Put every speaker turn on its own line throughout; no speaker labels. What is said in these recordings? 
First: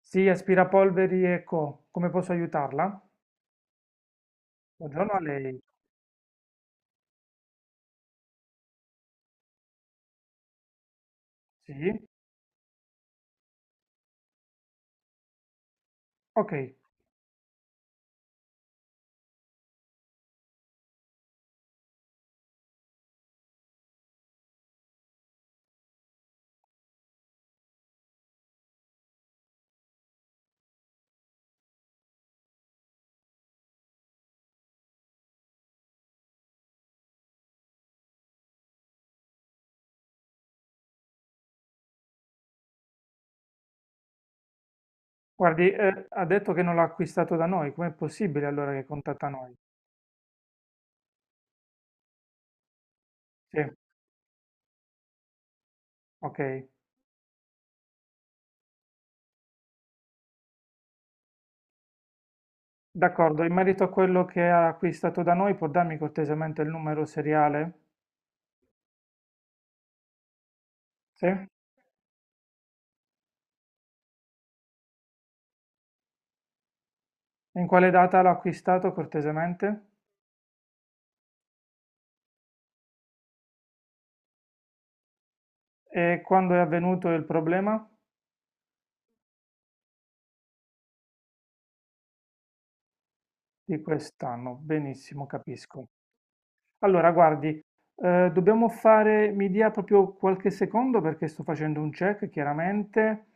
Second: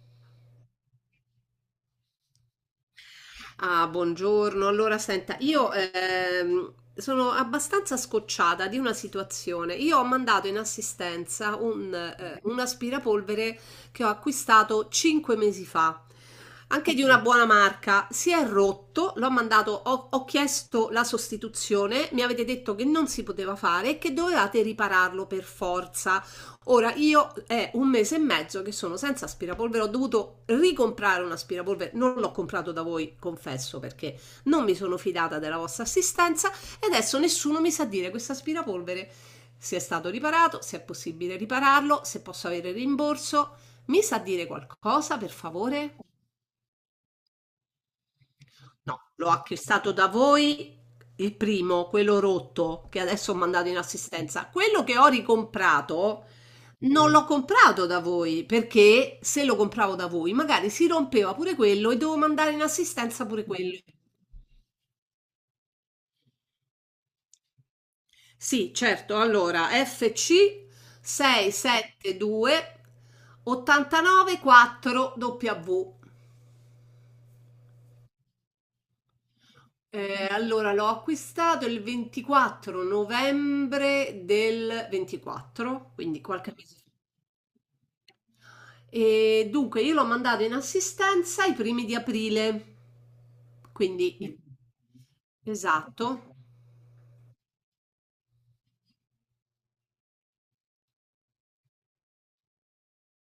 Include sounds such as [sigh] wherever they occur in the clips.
Sì, aspirapolveri e co. Come posso aiutarla?
Ah, buongiorno. Allora,
Buongiorno a
senta,
lei.
io sono abbastanza scocciata di una situazione. Io ho mandato in assistenza un,
Sì?
eh, un aspirapolvere che ho acquistato 5 mesi fa,
Ok.
anche di una, ok, buona marca. Si è rotto, l'ho mandato, ho chiesto la sostituzione, mi avete detto che non si poteva fare e che dovevate ripararlo per forza. Ora io è un mese e mezzo che sono senza aspirapolvere, ho dovuto ricomprare un aspirapolvere, non l'ho comprato da voi, confesso, perché non mi sono fidata della vostra assistenza e adesso nessuno mi sa dire questo aspirapolvere se è stato riparato, se è possibile ripararlo, se posso avere rimborso. Mi sa dire qualcosa, per
Guardi,
favore?
ha detto che non l'ha acquistato da noi. Com'è possibile allora che
L'ho
contatta noi?
acquistato da voi, il primo, quello rotto, che adesso ho
Sì,
mandato in assistenza. Quello che ho ricomprato
ok.
non l'ho comprato da voi, perché se lo compravo da voi, magari si rompeva pure quello e devo mandare in assistenza
D'accordo.
pure
In
quello.
merito a quello che ha acquistato da noi, può darmi cortesemente il numero seriale?
Sì, certo. Allora, FC
Sì?
672 89 4 W.
In quale data l'ha acquistato cortesemente?
Allora l'ho acquistato il 24 novembre del 24, quindi
E
qualche
quando è
mese fa.
avvenuto il problema?
E dunque io l'ho mandato in assistenza i primi di aprile.
Di
Quindi il-
quest'anno. Benissimo, capisco.
esatto.
Allora, guardi, dobbiamo fare, mi dia proprio qualche secondo perché sto facendo un check, chiaramente.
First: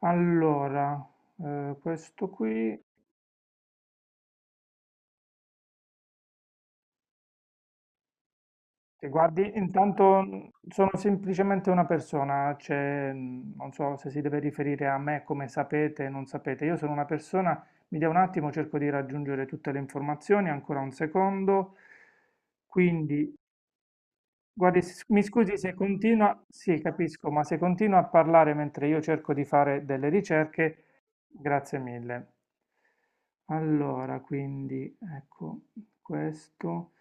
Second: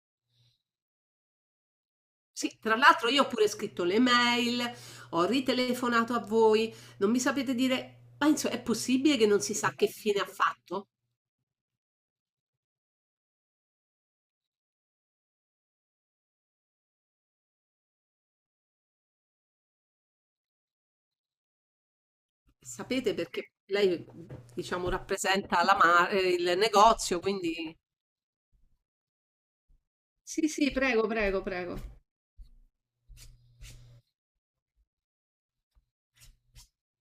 Allora, questo
Sì, tra
qui,
l'altro io ho pure scritto le mail, ho ritelefonato a voi, non mi sapete dire, ma insomma, è
e
possibile che non
guardi,
si sa che fine
intanto,
ha fatto?
sono semplicemente una persona, cioè, non so se si deve riferire a me come sapete, non sapete, io sono una persona, mi dia un attimo, cerco di raggiungere tutte le informazioni, ancora un secondo.
Sapete
Quindi
perché lei,
Guardi,
diciamo,
mi scusi
rappresenta
se continua,
il
sì,
negozio,
capisco, ma
quindi.
se continua a parlare mentre io cerco di fare delle
Sì, sì,
ricerche,
prego, prego,
grazie
prego.
mille. Allora, quindi, ecco, questo,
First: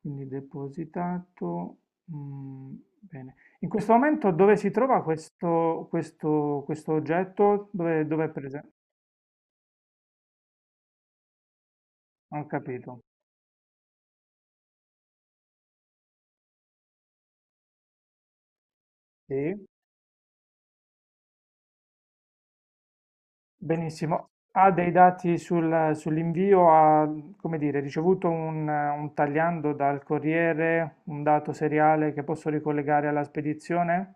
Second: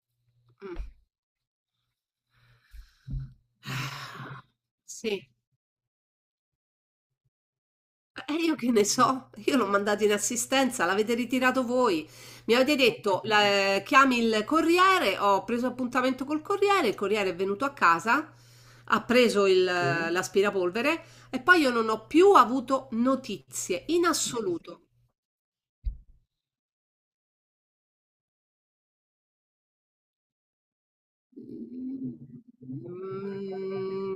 quindi
Mm.
depositato, mm, bene. In questo momento dove si trova
Sì,
questo oggetto? Dove è
e io che
presente?
ne so, io l'ho mandato in assistenza, l'avete ritirato voi.
Non ho
Mi avete
capito.
detto, chiami il corriere, ho preso appuntamento col corriere, il corriere è venuto a casa, ha preso
Sì.
l'aspirapolvere e poi io non ho più avuto notizie in
Benissimo, ha
assoluto.
dei dati sull'invio, ha, come dire, ricevuto un tagliando dal corriere, un dato
Mm.
seriale che posso ricollegare alla spedizione?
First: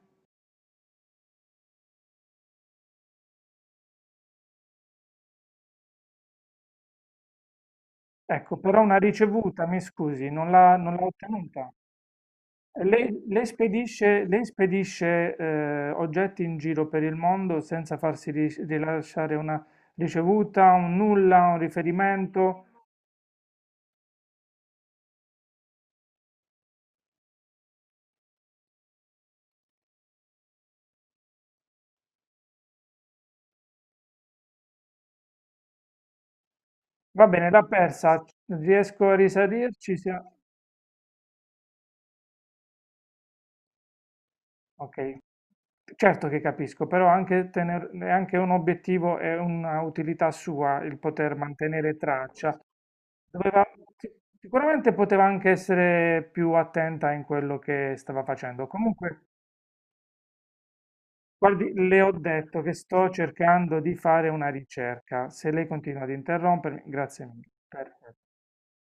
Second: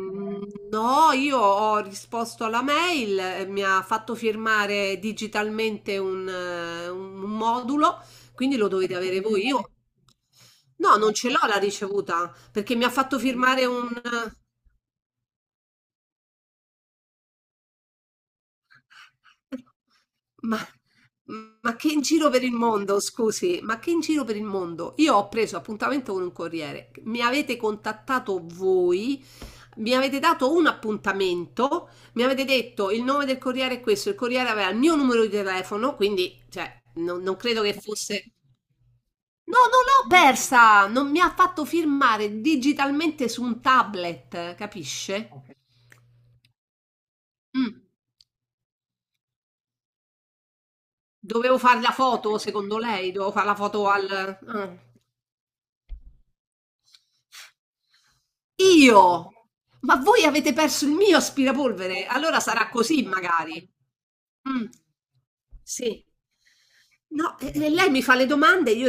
No, io ho risposto alla mail, mi ha fatto firmare digitalmente un modulo,
Ecco,
quindi lo
però
dovete
una
avere voi. Io
ricevuta, mi
[laughs]
scusi, non l'ha
no,
non l'ha
non ce l'ho la
ottenuta.
ricevuta perché mi ha fatto
Lei
firmare un...
spedisce, oggetti in giro per il mondo senza farsi rilasciare una
Ma
ricevuta, un nulla, un
ma che in giro per il
riferimento?
mondo, scusi, ma che in giro per il mondo? Io ho preso appuntamento con un corriere, mi avete contattato voi, mi avete dato un appuntamento, mi avete detto il nome del corriere è questo, il corriere aveva il mio numero di telefono, quindi cioè, non,
Va
non
bene, l'ha
credo che
persa,
fosse...
riesco a
No, non
risalirci?
l'ho persa! Non mi ha fatto firmare digitalmente su un tablet,
Ok,
capisce?
certo che capisco, però anche
Mm.
è anche un obiettivo e una utilità sua il poter
Dovevo fare la
mantenere
foto,
traccia.
secondo lei? Dovevo fare la
Doveva-
foto al... Ah.
Sicuramente poteva anche essere più attenta in quello che stava facendo. Comunque,
Io? Ma voi avete perso il mio
guardi, le
aspirapolvere?
ho
Allora
detto
sarà
che
così,
sto
magari.
cercando di fare una
Mm,
ricerca. Se lei continua
sì.
ad interrompermi, grazie
No,
mille.
e lei mi
Perfetto.
fa le domande e io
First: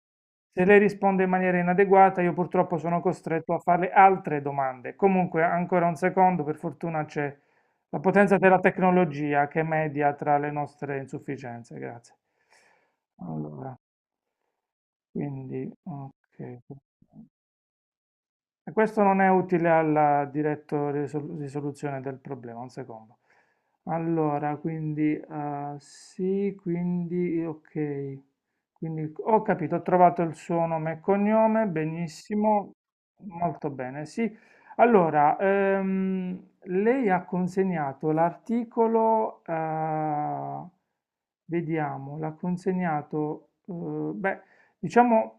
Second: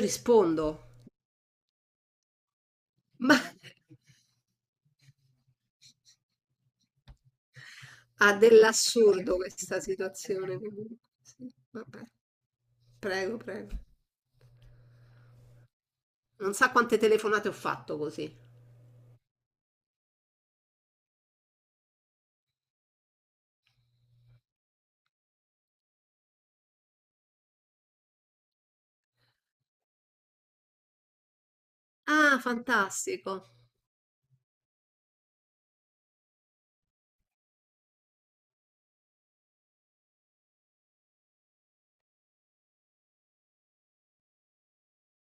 Se lei
rispondo.
risponde in maniera inadeguata, io purtroppo sono
Ma [laughs]
costretto a farle altre domande. Comunque, ancora un secondo, per fortuna c'è la
ha
potenza della
dell'assurdo
tecnologia che
questa
media tra le
situazione comunque.
nostre
Sì,
insufficienze.
vabbè.
Grazie.
Prego,
Allora,
prego.
quindi,
Non
ok.
sa quante telefonate ho fatto così.
E questo non è utile alla diretta risoluzione del problema, un secondo. Allora, quindi, sì, quindi ok. Quindi ho capito, ho trovato il suo nome e cognome,
Ah,
benissimo,
fantastico.
molto bene, sì. Allora, lei ha consegnato l'articolo, vediamo, l'ha consegnato, beh, diciamo...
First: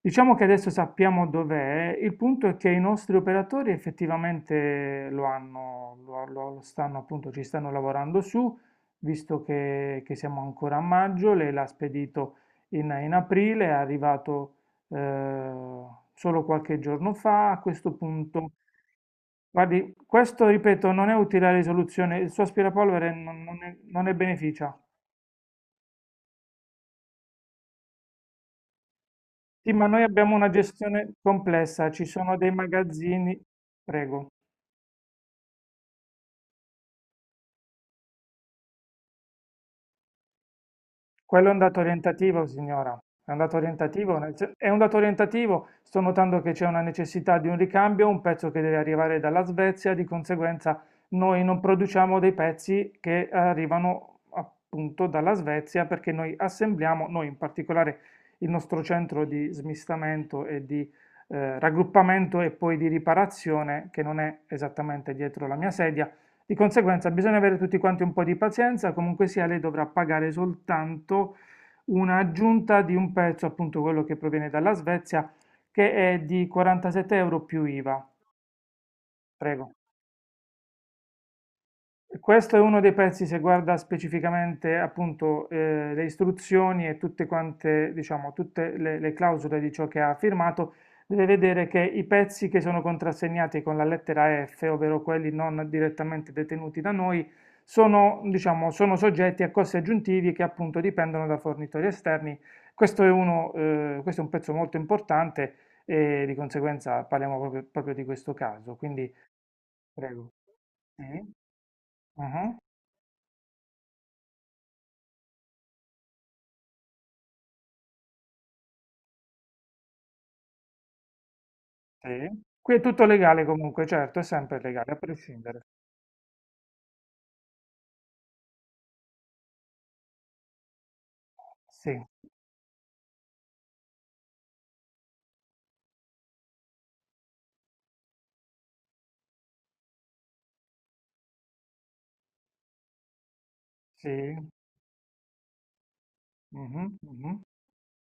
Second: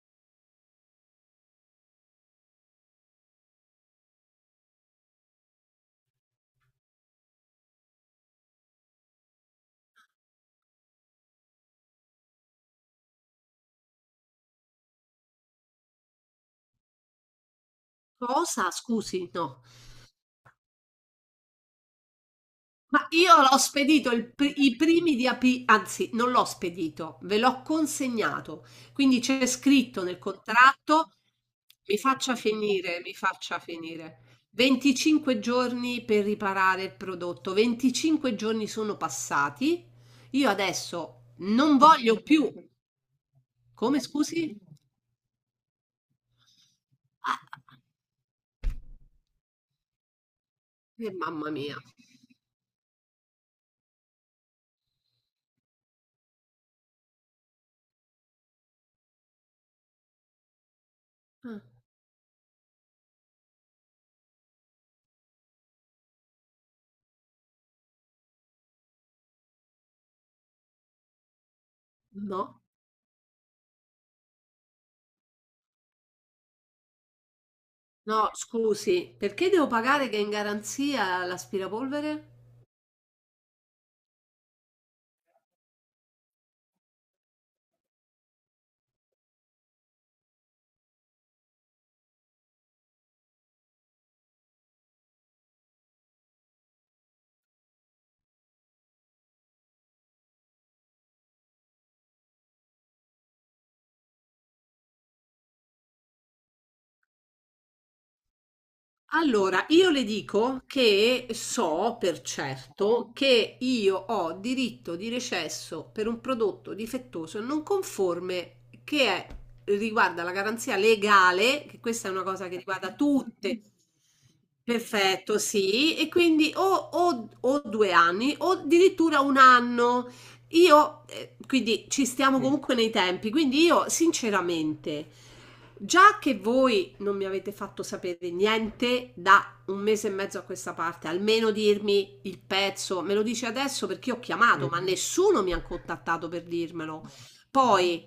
Diciamo che adesso sappiamo dov'è, il punto è che i nostri operatori effettivamente lo hanno, lo stanno appunto, ci stanno lavorando su, visto che siamo ancora a maggio, lei l'ha spedito in aprile, è arrivato eh, solo qualche giorno fa, a questo punto,
Cosa? Scusi, no.
guardi, questo ripeto non è utile la risoluzione, il suo
Ma
aspirapolvere
io
non, non
l'ho
ne non
spedito
ne
i
beneficia.
primi di aprile, anzi, non l'ho spedito, ve l'ho consegnato. Quindi c'è
Sì, ma noi
scritto nel
abbiamo una gestione
contratto,
complessa,
mi
ci
faccia
sono dei
finire, mi
magazzini,
faccia
prego.
finire. 25 giorni per riparare il prodotto. 25 giorni sono passati. Io adesso
Quello è un
non
dato
voglio
orientativo,
più.
signora. È un dato
Come
orientativo,
scusi?
è un dato orientativo. Sto notando che c'è una necessità
Ah,
di un ricambio, un pezzo che deve arrivare dalla Svezia, di conseguenza noi
mamma
non
mia.
produciamo dei pezzi che arrivano appunto dalla Svezia perché noi assembliamo, noi in particolare il nostro centro di smistamento e di
Ah.
raggruppamento e poi di riparazione, che non è esattamente dietro la mia sedia, di conseguenza bisogna avere tutti quanti un po' di pazienza, comunque sia lei dovrà pagare soltanto
No.
un'aggiunta di un pezzo, appunto quello che proviene dalla Svezia, che è di 47 euro più IVA.
No, scusi, perché devo
Prego.
pagare che è in garanzia l'aspirapolvere?
Questo è uno dei pezzi, se guarda specificamente appunto le istruzioni e tutte quante, diciamo, tutte le clausole di ciò che ha firmato, deve vedere che i pezzi che sono contrassegnati con la lettera F, ovvero quelli non direttamente detenuti da noi, sono, diciamo, sono soggetti a costi aggiuntivi che appunto dipendono da fornitori esterni. Questo è un pezzo molto importante e di conseguenza parliamo proprio, proprio di questo caso. Quindi
Allora, io le
prego.
dico che
Sì.
so per
Uh-huh.
certo che io ho diritto di recesso per un prodotto difettoso non conforme che è- riguarda la garanzia legale, che questa è una
Sì.
cosa che
Qui è
riguarda
tutto legale
tutte. [laughs]
comunque, certo, è sempre legale, a
Perfetto,
prescindere.
sì, e quindi o, o due anni o addirittura un anno. Io, quindi
Sì,
ci stiamo comunque nei tempi, quindi io sinceramente. Già che voi non mi avete fatto sapere niente da un mese e mezzo a questa parte, almeno dirmi il pezzo, me lo dici adesso perché io ho
sì.
chiamato, ma nessuno mi ha contattato per
Mhm,
dirmelo.
mhm.
Poi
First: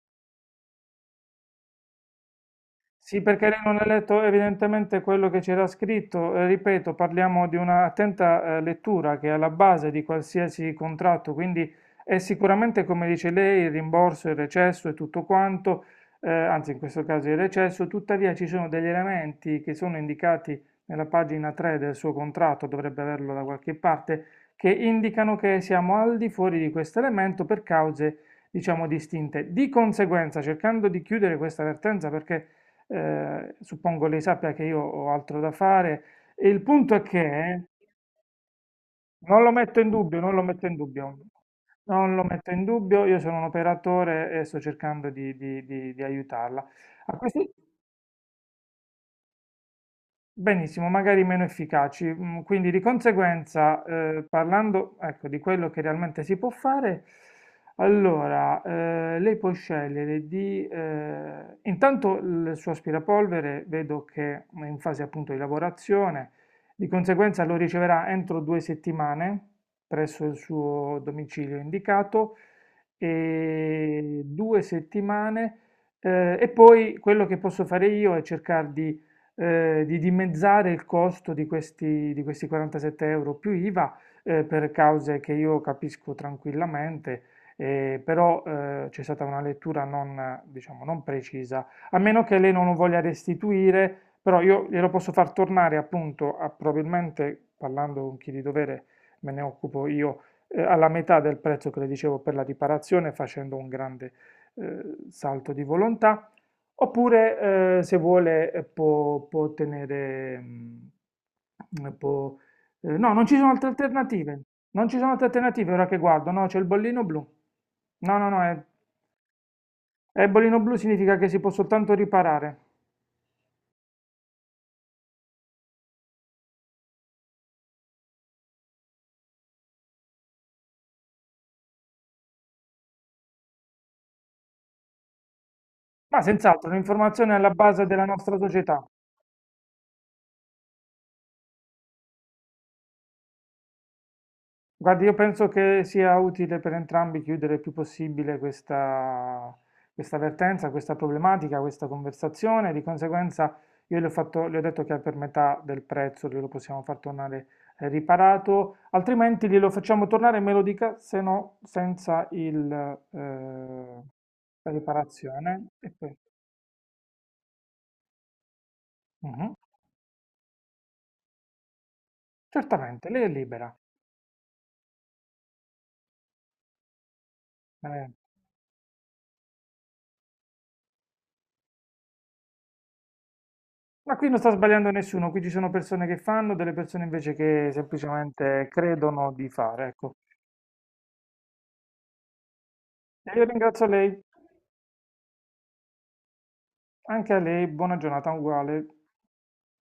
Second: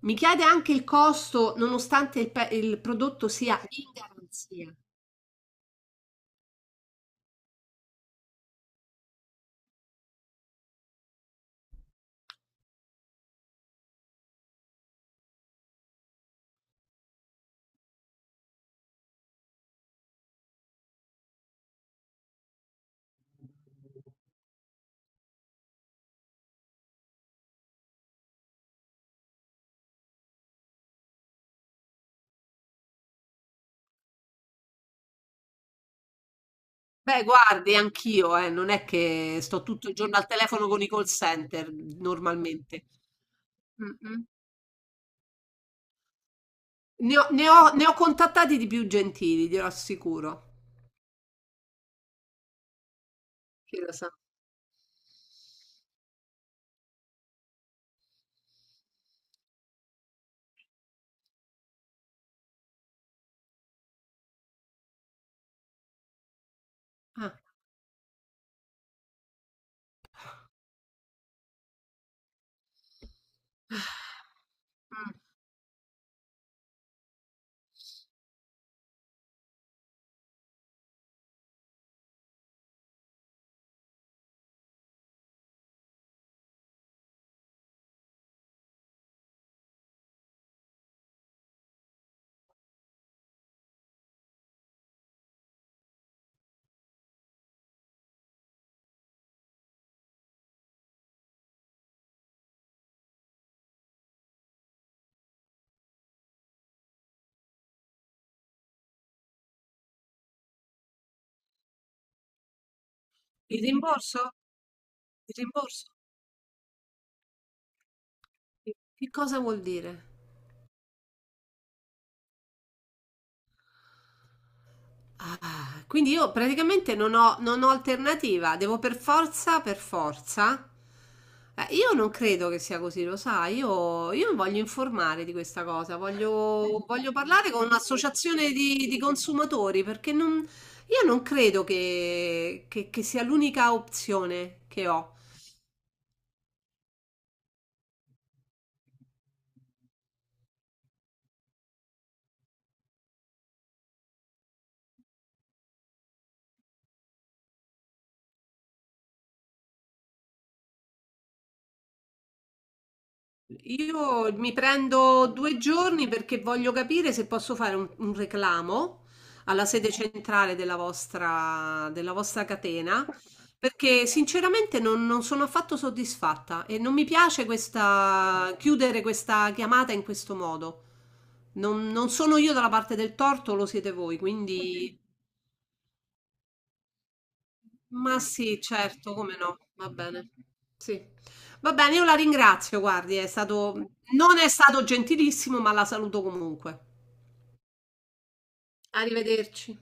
mi chiede anche il costo, nonostante il
Sì,
prodotto
perché lei
sia
non ha
in
letto
garanzia.
evidentemente quello che c'era scritto. Ripeto, parliamo di un'attenta lettura che è alla base di qualsiasi contratto, quindi è sicuramente, come dice lei, il rimborso, il recesso e tutto quanto, anzi in questo caso il recesso, tuttavia ci sono degli elementi che sono indicati nella pagina 3 del suo contratto, dovrebbe averlo da qualche parte, che indicano che siamo al di fuori di questo elemento per cause, diciamo, distinte. Di conseguenza, cercando di chiudere questa vertenza perché suppongo lei sappia che io ho altro da fare. E il punto è
Beh,
che
guardi, anch'io, non è che
non lo
sto
metto in
tutto il giorno
dubbio,
al
non lo metto
telefono
in
con i call
dubbio,
center
non lo metto in
normalmente.
dubbio, io sono un
Mm-mm.
operatore e sto cercando di aiutarla. A questi-
Ne ho contattati di più gentili, glielo assicuro.
Benissimo, magari meno efficaci. Quindi di
Chi
conseguenza,
lo sa?
parlando, ecco, di quello che realmente si può fare, allora, lei può scegliere di... intanto il suo aspirapolvere vedo che è in fase appunto di lavorazione, di
Ah.
conseguenza lo riceverà entro 2 settimane presso il suo domicilio indicato e due
Mh.
settimane... E poi quello che posso fare io è cercare di dimezzare il costo di questi 47 euro più IVA, per cause che io capisco tranquillamente, però c'è stata una lettura non, diciamo, non precisa, a meno che lei non lo voglia restituire, però io glielo posso far tornare appunto, probabilmente parlando con chi di dovere me ne occupo io, alla metà del prezzo che le dicevo per la riparazione, facendo un grande salto di volontà. Oppure, se vuole, può tenere... no, non ci sono
Il
altre
rimborso?
alternative. Non ci sono altre
Il
alternative ora
rimborso?
che guardo. No, c'è il bollino blu. No, no, no,
Che cosa vuol dire?
è il bollino blu significa che si può soltanto riparare.
Ah, quindi io praticamente non ho alternativa, devo per forza per forza? Io non credo che sia così, lo sai, io mi voglio informare di questa cosa,
Ma senz'altro, è
voglio
un'informazione alla
parlare con
base della nostra
un'associazione
società.
di consumatori, perché non io non credo che sia l'unica opzione che
Guardi,
ho.
io penso che sia utile per entrambi chiudere il più possibile questa vertenza, questa problematica, questa conversazione. Di conseguenza, io le ho fatto- le ho detto che è per metà del prezzo glielo possiamo far tornare riparato, altrimenti glielo facciamo tornare, me lo dica, se no senza
Io mi
la
prendo due
riparazione.
giorni perché voglio capire se posso fare un reclamo
Mhm.
alla sede centrale della vostra catena,
Certamente, lei è libera.
perché sinceramente non sono affatto soddisfatta e non mi piace
Eh,
chiudere questa chiamata in questo modo. Non sono io dalla parte del torto, lo siete
Ma
voi,
qui non sta sbagliando
quindi
nessuno, qui ci sono persone che fanno, delle persone invece che
ma sì,
semplicemente
certo,
credono
come
di
no,
fare,
va
ecco.
bene. Sì. Va bene, io la ringrazio, guardi, è
E io
stato,
ringrazio lei,
non è stato gentilissimo, ma la saluto comunque.
anche a lei, buona giornata uguale.
Arrivederci.